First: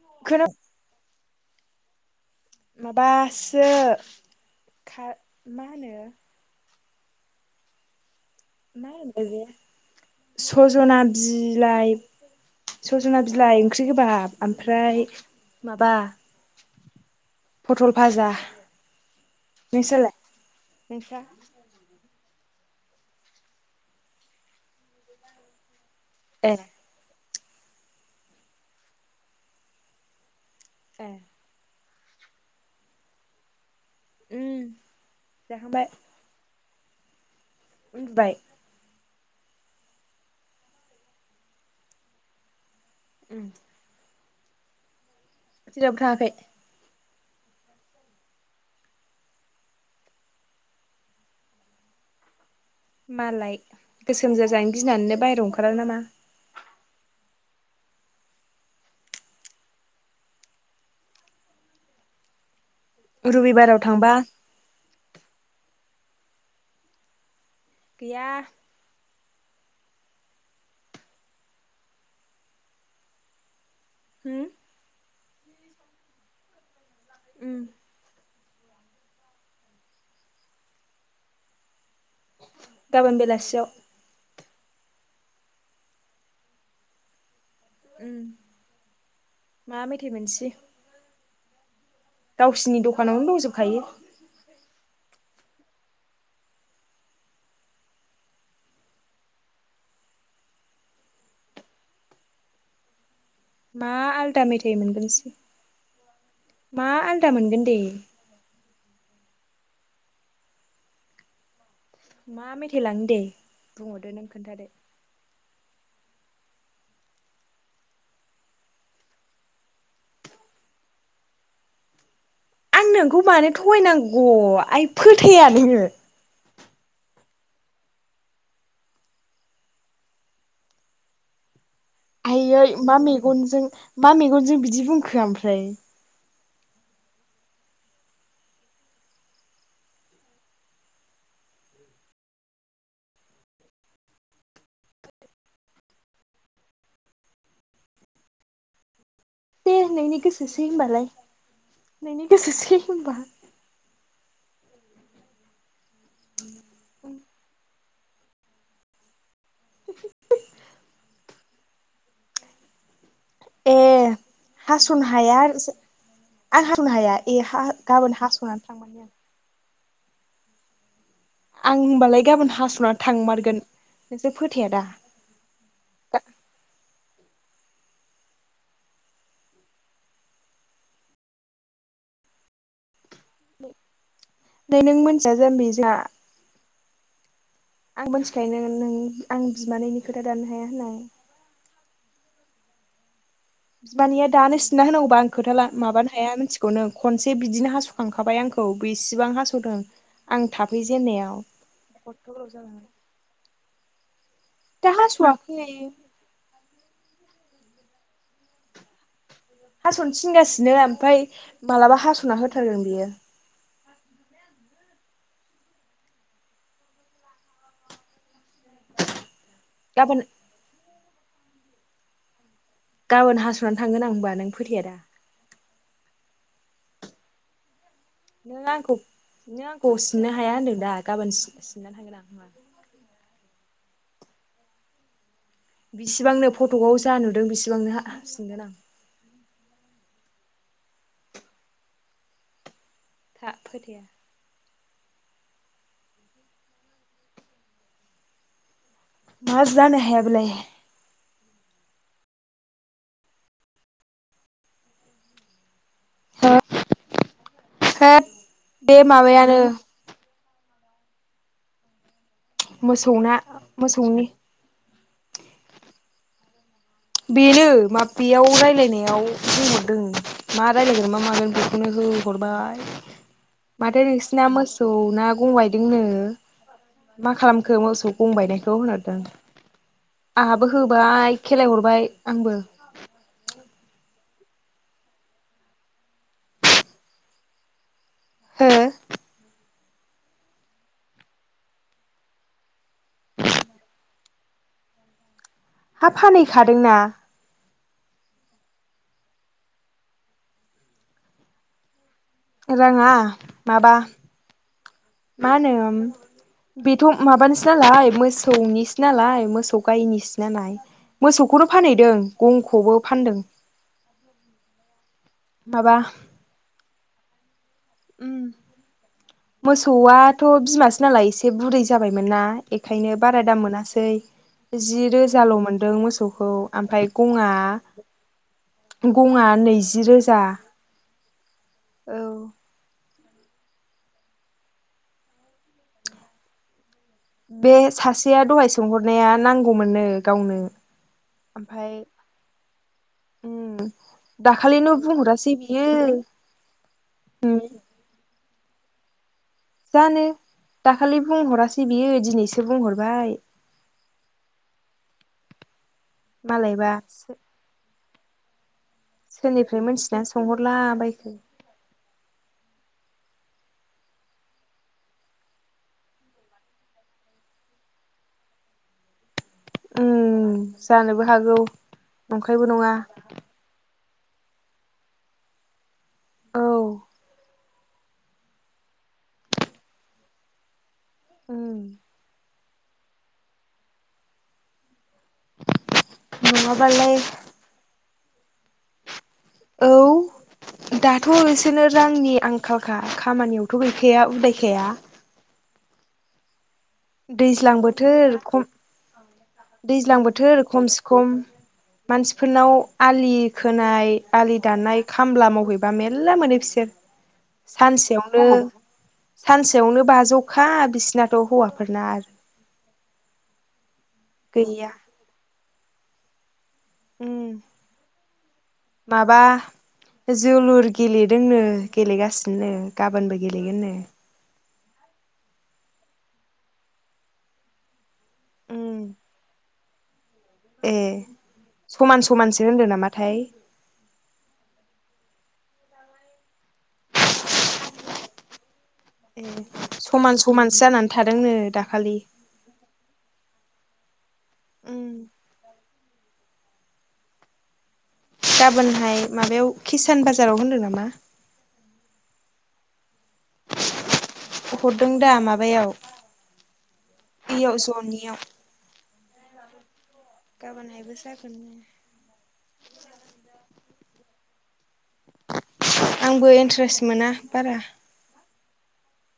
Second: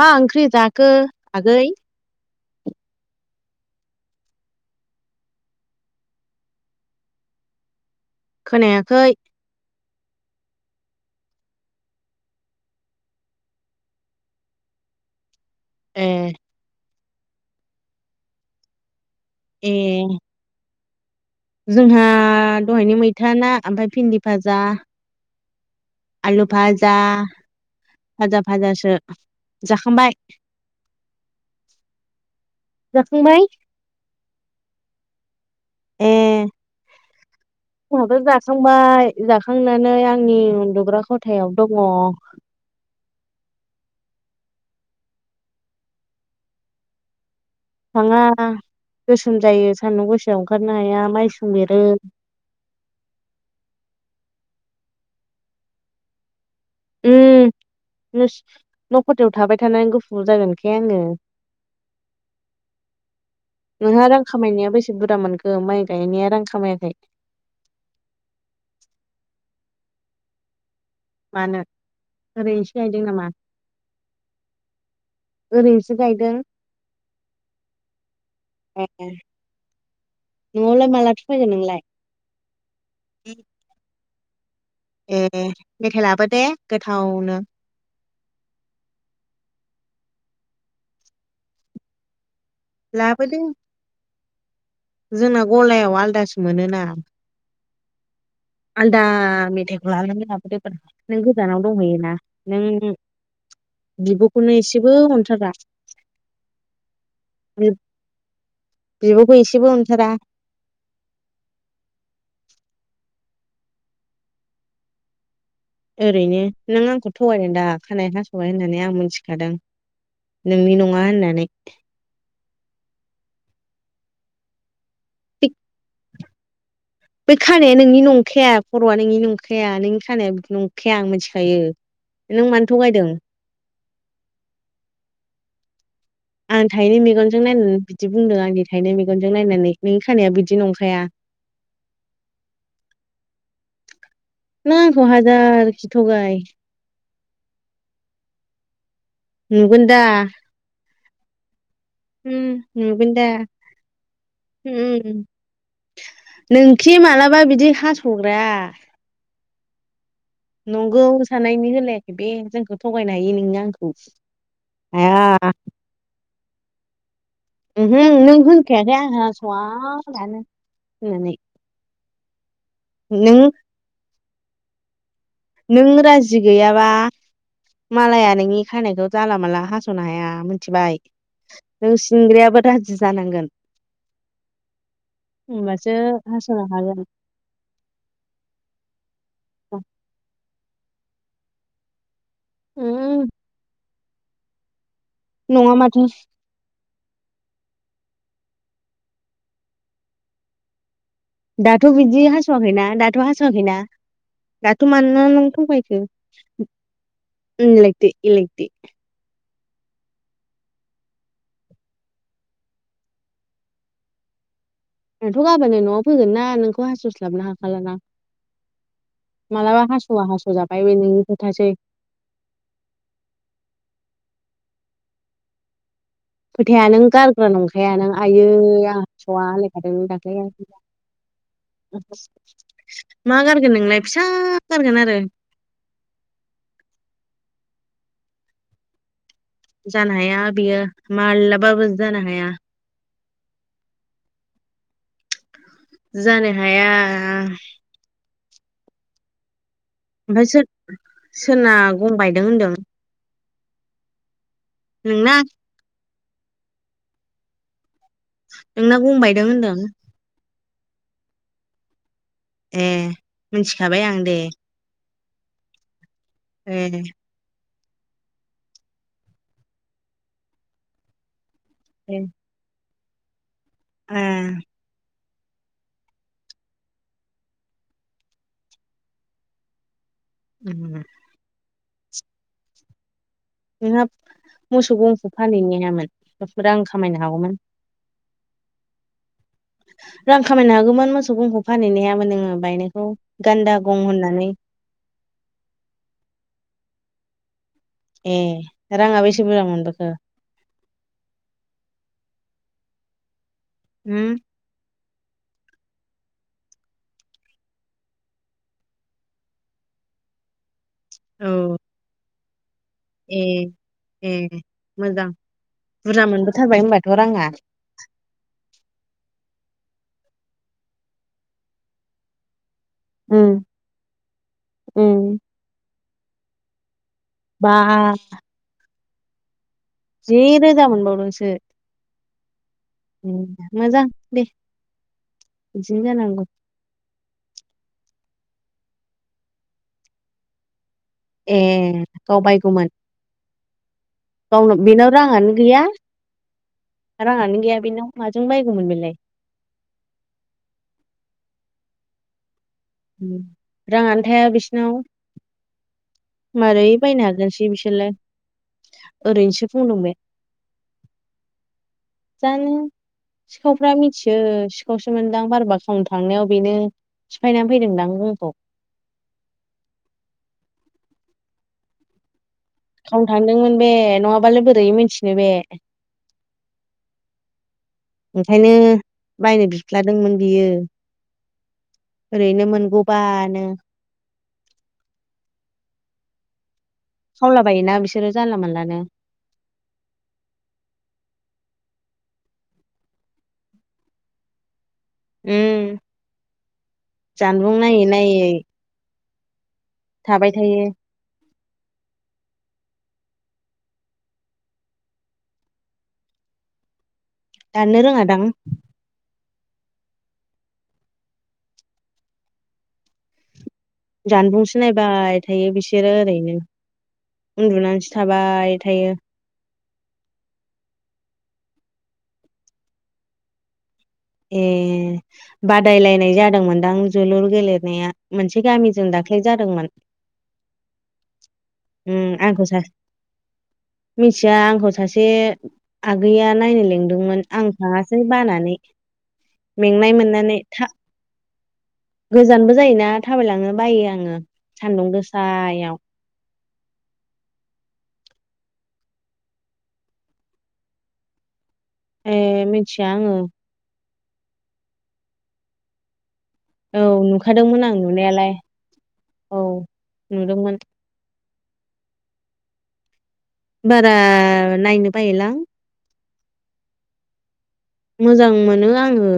मा ओंख्रि खोना जाखो आगै माबासो खा मा होनो मा खोनायाखै होनोथाय बे सजना बिलाइ सजना बिलाइ ओंख्रि गोबाब ओमफ्राय माबा ए पथल फाजा ए नोंस्रा जोंहा दहायनि मैथा ना ओमफाय फिन्दि फाजा आलु ए भाजा भाजा भाजासो जाखांबाय ए जाखांबाय उम जाखांबाय उमबो उन्दुबाय जासांबाय जाखांनानै आंनि उन्दुग्रा खथायाव दङ उम जेरावबो थाङाखै थाङा। गोसोम जायो सान्दुं गोसायाव ओंखारनो हाया मायसुं बेरो। मालाय गोसोम जाजानो गिनानैनो बाहेराव ओंखारा नामा। उम नुस न'खथायाव थाबाय थानानै गुफुर जागोनखाय आङो। [inaudible] रबिबाराव नोंहा थांबा रां खामायनाया बेसे बुरजा मोनखो माइ गायनाया रांखामायाखै गैया मानो ओरैनसो गायदों नामा? हुम ओरैनोसो गायदों उम ए ए न'आवलाय मालाथो फैगोन नोंलाय? गाबोन बेलासियाव ए ए मेथाय लाबो दे गोथावनो उम मा मेथाय मोननोसै गावसिनि दखानावनो लाबोदो दंजोबखायो जोंना गलायाव आलदासो मोनोना आलादा मेथायखौ लाङनानै लाबोदोब्रा नों गोजानाव दंहैयोना नों मा आलदा बिब'खौनो मेथाइ एसेबो मोनगोनसै अनथारा। मा आलदा मोनगोन दे बिब'खौ एसेबो अनथारा मा मेथाइ लांनो दे बुंहरदो नों खोन्थादो ओरैनो नों आंखौ थगायदों दा खानाय हास'बबाय होननानै आं मोनथिखादों। नोंनि नङा होननानै आं नोंखौ मानो थगायनांगौ आइ फोथाया नोङो बे खानाया नोंनि नंखाया खर'आ नोंनि नंखाया नोंनि खानाया नंखाया आं मोथिखायो आइयै मा मेगनजों मा मेगनजों बिदि बुंखो ओमफ्राय। आं थाइनै मेगनजों नायनानै बिदि बुंदों आंनि थाइनै मेगनजों नायनानै नोंनि खानाया बिदि नंखाया [inaudible] नों आंखौ हाजारखि थगाय दे नुगोन दा नोंनि गोसोसै होनबालाय नोंनि उम गोसोसै नुगोन होनबा दा उम नोंखि मालाबा बिदि हास ग्रा। [inaudible] नंगौ साननायनि होलायाखै बे जोंखौ थं गायनो हायो नोंओ ए आंखौ हाया। आं हामनो हाया। ए हा उमहो गाबोन नों हास'नानै होनखायाखै थांमारनि आं खोनासंआ आं होनबालाय गाबोन हास'ना नों थांमारगोन नोंसोर फोथाया दा। नों राजि गैयाबा मालाया नोंनि खानाइखौ जाला माला हास'नो हाया मोनथिबाय। नों सिंग्रायाबो राजि जानांगोन नै नों मिथिया जाम्बि होनबासो जोंहा हास'नो हागोन। आं मिन्थिखायोनो नों आं बिमानैनि खोथा दानो हाया होननानै। उम बिमानैआ दानो सिनना होनांगौबा आं खोथा नङा माथो माबानो हाया मिथिगौ नों। खनसे बिदिनो हास' खांखाबाय आंखौ बेसेबां हास'दों आं थाफै जेनन्नायाव। दाथ' बिदि हास'वाखैना दाथ' हास'वाखैना? दाथ' दा मानो नों हास'वाखै थगायखो? एलायथो एलायथो। हास'नो थिन गासिनो ओमफाय मालाबा हास'ना होथारगोन बेयो। नोंथ' गाबोननो न'आव फैगोन ना नोंखौ हास'स्लाबनो हाखाला ना। मालाबा गाबोन हासबा हासो जाबाय बे नोंनि खोथासै। गाबोन हास'नानै थांगोन आं होनबा नों फोथया दा। फोथाया नों गारग्रा नंखा खाया नों आइयै नों आंखौ आं स'आ नों आंखौ लायखादों सिननो दाख्लै। हाया होनदों दा गाबोन सिननानै थांगोन आं होनबा मा गारगोन नोंलाय फिसा गारगोन आरो। बिसि बांनो फट'क आव जा नुदों बेसि बांनो हा सिनगोन आं। जानो हाया बियो माला बाबो जानो हाया। था फोथायाबा। जानो हाया मा जानो हाया ओमफ्राय बेलाय। सोर सोरना गं बायदों होनदों? नोंना? हो हो बे नोंना गंबायदों माबायानो होनदों ऐ मोसौना मिन्थि खाबाय आं मोसौनि दे। ए बेनो मा बेयाव रायलाय नायाव बुंहरदों मा रायलायगोन मा मागोन बे खौनो ए हरबाय माथो आ नोंसिना मोसौ ना गं बायदों नो मा खालामखो मोसौ गं बायनायखौ होन हरदों। आहाबो उम होबाय खेलाय हरबाय आंबो। नोंहा मोसौ गंखौ फानहैनो हायामोन रां खामायनो हागौमोन। हो? रां खामायनो हागौमोन मोसौ गंखौ फानहै नायाबो नोङो बायनायखौ गान्दा गं होननानै। हा फानहै खादोंना। ऐ राङा बेसे बुरजा मोनबोखो? रां आ माबा होम मा होनो बेथ' माबानिसो नालाय मोसौ निसो नालाय मोसौ गायनिसो नालाय औ मोसौ खौनो फानहैदों गंखौबो फानदों। ए ए मोजां माबा बुरजा मोनबो थारबाय होनबाथ' राङा? मोसौ आथ' बिमासो नालाय एसे बुरै जाबाय मोनना बेखायनो बारा उम दाम मोनासै जि उम रोजाल' मोनदों मोसौखौ ओमफ्राय गङा बा गङा नैजि जि रोजा मोनबाव दोंसो। औ मोजां दे बिदिनो जानांगौ। बे सासेया दहाय सोंहर नाया नांगौ मोननो गावनो। ए ओमफ्राय गाव बायगौ मोन? उम गावनाव दाखालिनो बेनाव राङानो बुंहरासै गैया। बियो राङानो गैया बेनाव माजों बायगौ मोन बेलाय। जानो दाखालि बुंहरासै बियो दिनैसो बुंहरबाय राङानो थाया बिसिनाव। मारै मालायबा बायनो हागोनसै बिसोरलाय। सोर ओरैनोसो निफ्राय बुंदों बे मोनथिना सोंहरला बायखो जानो सिखावफ्रा मिथियो सिखावसो मोनदां बाराबा खावनो थांनायाव बेनो सिफायनानै फैदों दां जोंखौ। उम जानोबो हागौ। नंखा खावनो थांदोंमोन बे नङाबालाय बोरै मिथिनो बे। औ। ओंखायनो बायनो बिफ्लादोंमोन बियो। उम ओरैनो मोनगौबानो। [unintelligible] खावला बायो ना बिसोरो जानला मानलानो। औ। दाथ' बिसोरनो रांनि आंखालखा। खामानियावथ' गैखाया उदायखाया। ओम जानबुं दैज्लां नायै बोथोर नायै। खम दैज्लां थाबाय बोथोर थायो खमसे खम मानसिफोरनाव आलि खोनाय आलि दाननाय खामला मावहैबा मेरला मोनो बि सोर दाननो रोङादां सानसेयावनो सानसेयावनो बाजौखा बिसिनाथ' हौवाफोरना आरो जानबुंसो गैया नायबाय थायो बिसोरो ओरैनो। उम उन्दुनानैसो थाबाय थायो माबा जोलुर गेलेदोंनो गेलेगासिनोनो गाबोनबो गेलेगोननो। ए बादायलायनाय जादोंमोन दां जोलुर गेलेनाया मोनसे उम गामिजों दाख्लै जादोंमोन। ए उम समान आंखौ समानसो सासे होनदो नामाथाय मिथिया आंखौ सासे बे आगैया नायनो लिंदोंमोन आं थाङासै बानानै। ए मेंनाय समान मोननानै समानसो था जानानै थादोंनो दाखालि गोजानबो जायोना थाबायलांनो बायो आङो उम सान्दुं गोसायाव। गाबोनहाय माबायाव खिसान बाजाराव होनदों नामा? ए मिथिया आङो। हरदों दा माबायाव औ इयाव नुखादोंमोन आं जनियाव नुनायालाय औ। नुदोंमोन गाबोनहायबो जागोननो। बारा नायनो बायोलां। आंबो इन्ट्रेस्ट मोना बारा। मोजां मोनो आङो।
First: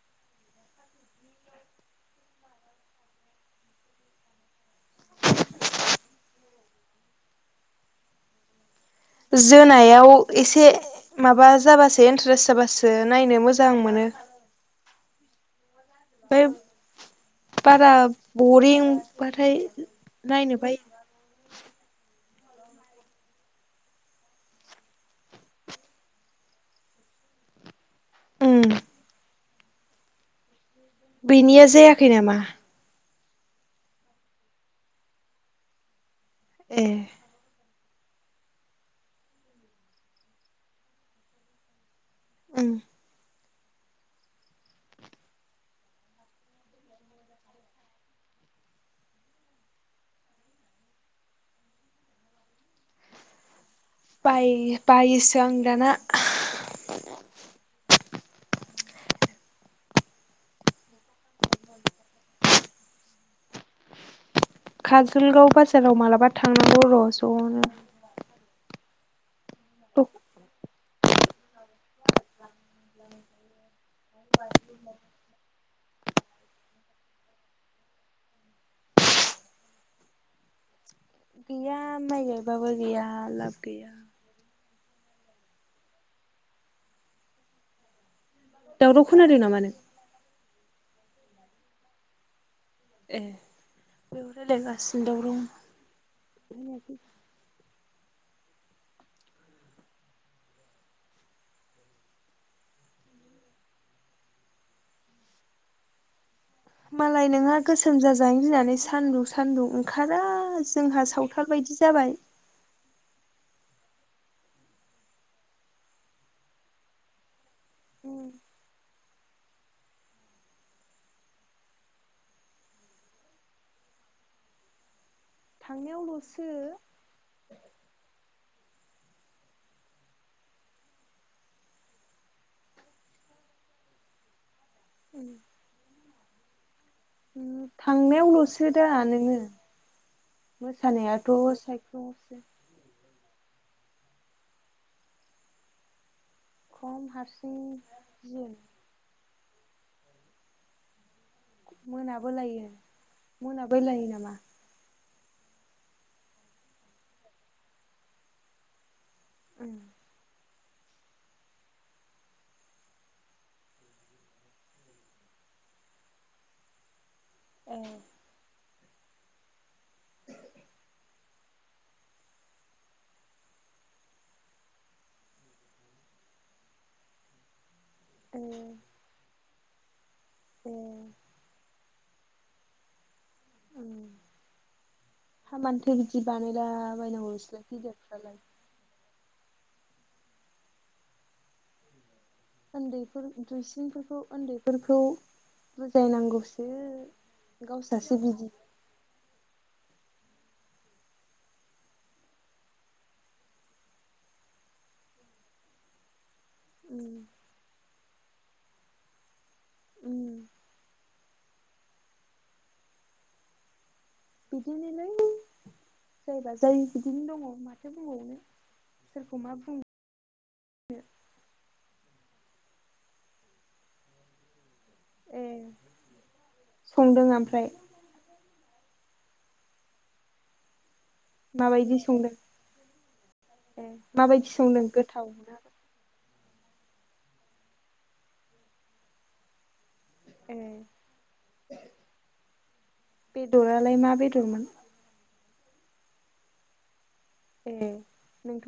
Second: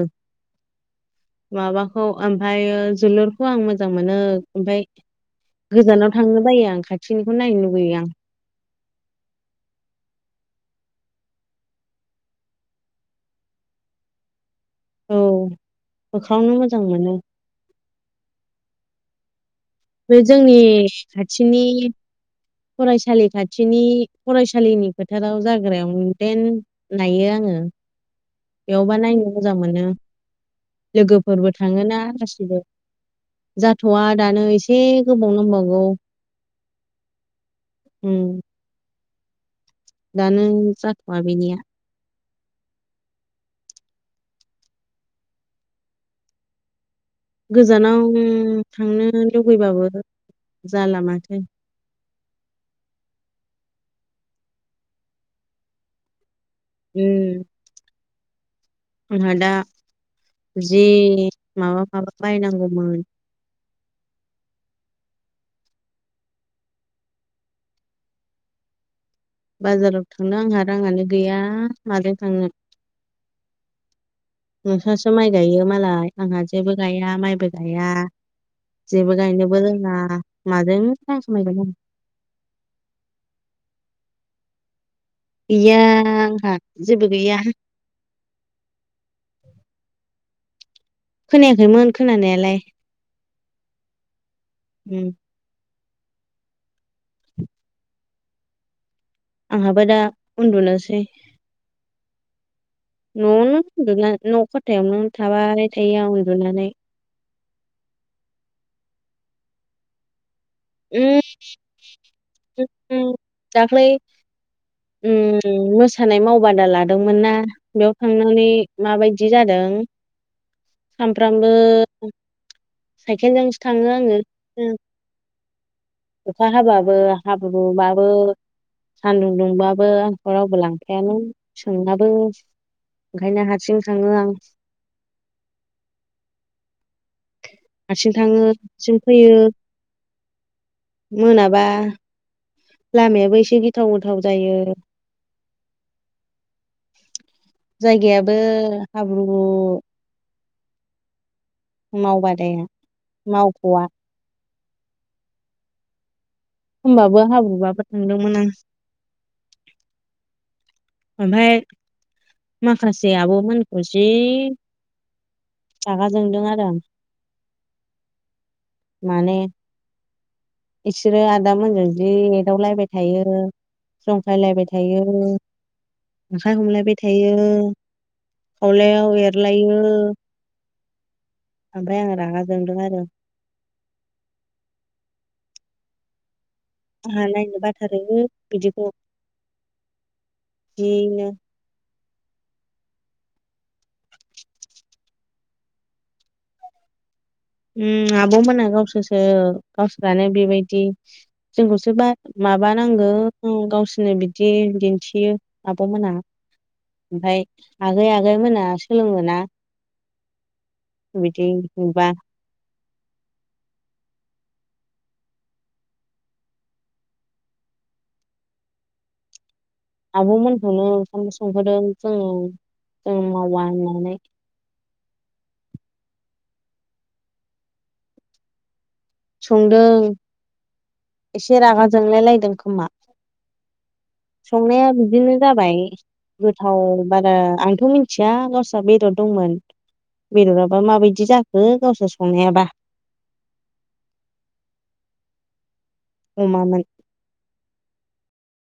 माबाखौ ओमफायो जोलुरखौ आं मोजां मोनो। ओमफाय गोजानाव थांनो बायो आं खाथिनिखौ नायनो लुगैयो आं। जोनायाव एसे माबा जाबासो इन्ट्रेस्ट जाबासो नायनो मोजां मोनो। औ। औ। ओमफ्राय होख्रावनो मोजां मोनो बारा बरिं बाथाय बे जोंनि खाथिनि फरायसालि खाथिनि फरायसालिनि फोथाराव जाग्रायावनो देन नायो आं ङो। उम बेयावबा नायनो मोजां मोनो। लोगोफोरबो बेनिया थाङोना जायाखै नामा गासिबो। जाथ'वा दानो एसे गोबाव नांबावगौ। ए। उम। दानो जाथ'वा बेनिया। ओं। गोजानावनो थांनो लुबैबाबो जाला माथो। बायो बायोसो आं दाना। उम आंहा दा जि माबा माबा बायनांगौमोन काजलगाव बाजाराव मालाबा थांनांगौ र' ज'नो बाजाराव थांनो आंहा राङानो गैया माजों थांनो नोंससो माइ गायो मालाय आंहा जेबो गाया माइबो गाया जेबो गायनोबो रोङा माजों रां खामायगोन आं गैया माय गायबाबो गैया लाब गैया गैया आंहा जेबो गैया दावराव खोनादों नामा नों खोनायाखैमोन खोनानायालाय ए बेयाव उम रायलायगासिनो दं आंहाबो दा उन्दुनोसै न'आवनो [unintelligible] ' खाथायावनो थाबाय थायो आं उन्दुनानै मालाय नोंहा गोसोम जाजानो गिनानै सान्दुं सान्दुं ओंखारा जोंहा सावथाल बायदि जाबाय ओम दाख्लै ओम मोसानाय मावबादा लादोंमोन ना बेयाव थांनानै माबायदि जादों [inaudible] सानफ्रामबो साइकेलजोंसो थाङो आङो थांनायावल'सो अखा हाबाबो हाब्रु माबो सान्दुं दुंबाबो आंखौ रावबो लांफायानो सोंनाबो ओंखायनो हारसिं थाङो आं ओम हारसिं थाङो थांनायावल'सो दा हारसिं फैयो नोङो मोसानायाथ' मोनाबा सायख्लुमसो लामायाबो एसे गिथाव गोथाव जायो खम हारसिं जायगायाबो जिन हाब्रु मोनाबोलायो मावबादाया मोना मावख'वा बोलायो नामा? हमबाबो हाब्रुबाबो थांदोंमोन आं ओम ओमफ्राय माखासे आब' मोनखौ' जि रागा जोंदों आरो आं ए माने बिसोरो आदा मोनजों जि एदावलायबाय थायो जंखायलायबाय थायो आखाय हमलायबाय थायो ए खावलायाव एरलायो ए ओमफ्राय आङो रागा जोंदों आरो हामानोथो बिदि बानाय आंहा नायनो बाथारोबो बिदिखौ [inaudible] उन्दै दुइसिनफोरखौ उन्दैफोरखौ बुजायनांगौसो उम गावस्रासो बिदि आब'मोना गावसोरसो गावसोरानो बेबायदि जोंखौसो बा माबानांगौ गावसोरनो बिदि दिन्थियो आब'मोना उम ओमफ्राय आगै आगै मोना सोलोङोना उम बिदि नुबा बिदिनोलोय जायबा जाय बिदिनो दङ माथो बुंबावनो सोरखौ मा बुं आब'मोनखौनो ओंखामबो संहोदों जोङो जों मावा होननानै ए संदों ओमफ्राय संदों एसे रागा माबायदि जोंलाय संदों लायदों खोमा ए माबायदि संदों संनाया गोथाव बिदिनो ना जाबाय गोथाव बारा आंथ' मिथिया गावस्रा बेदर दंमोन ए बेदराबा माबायदि जाखो गावसोर संनायाबा बेदरालाय मा बेदरमोन अमामोन ए नोंथ'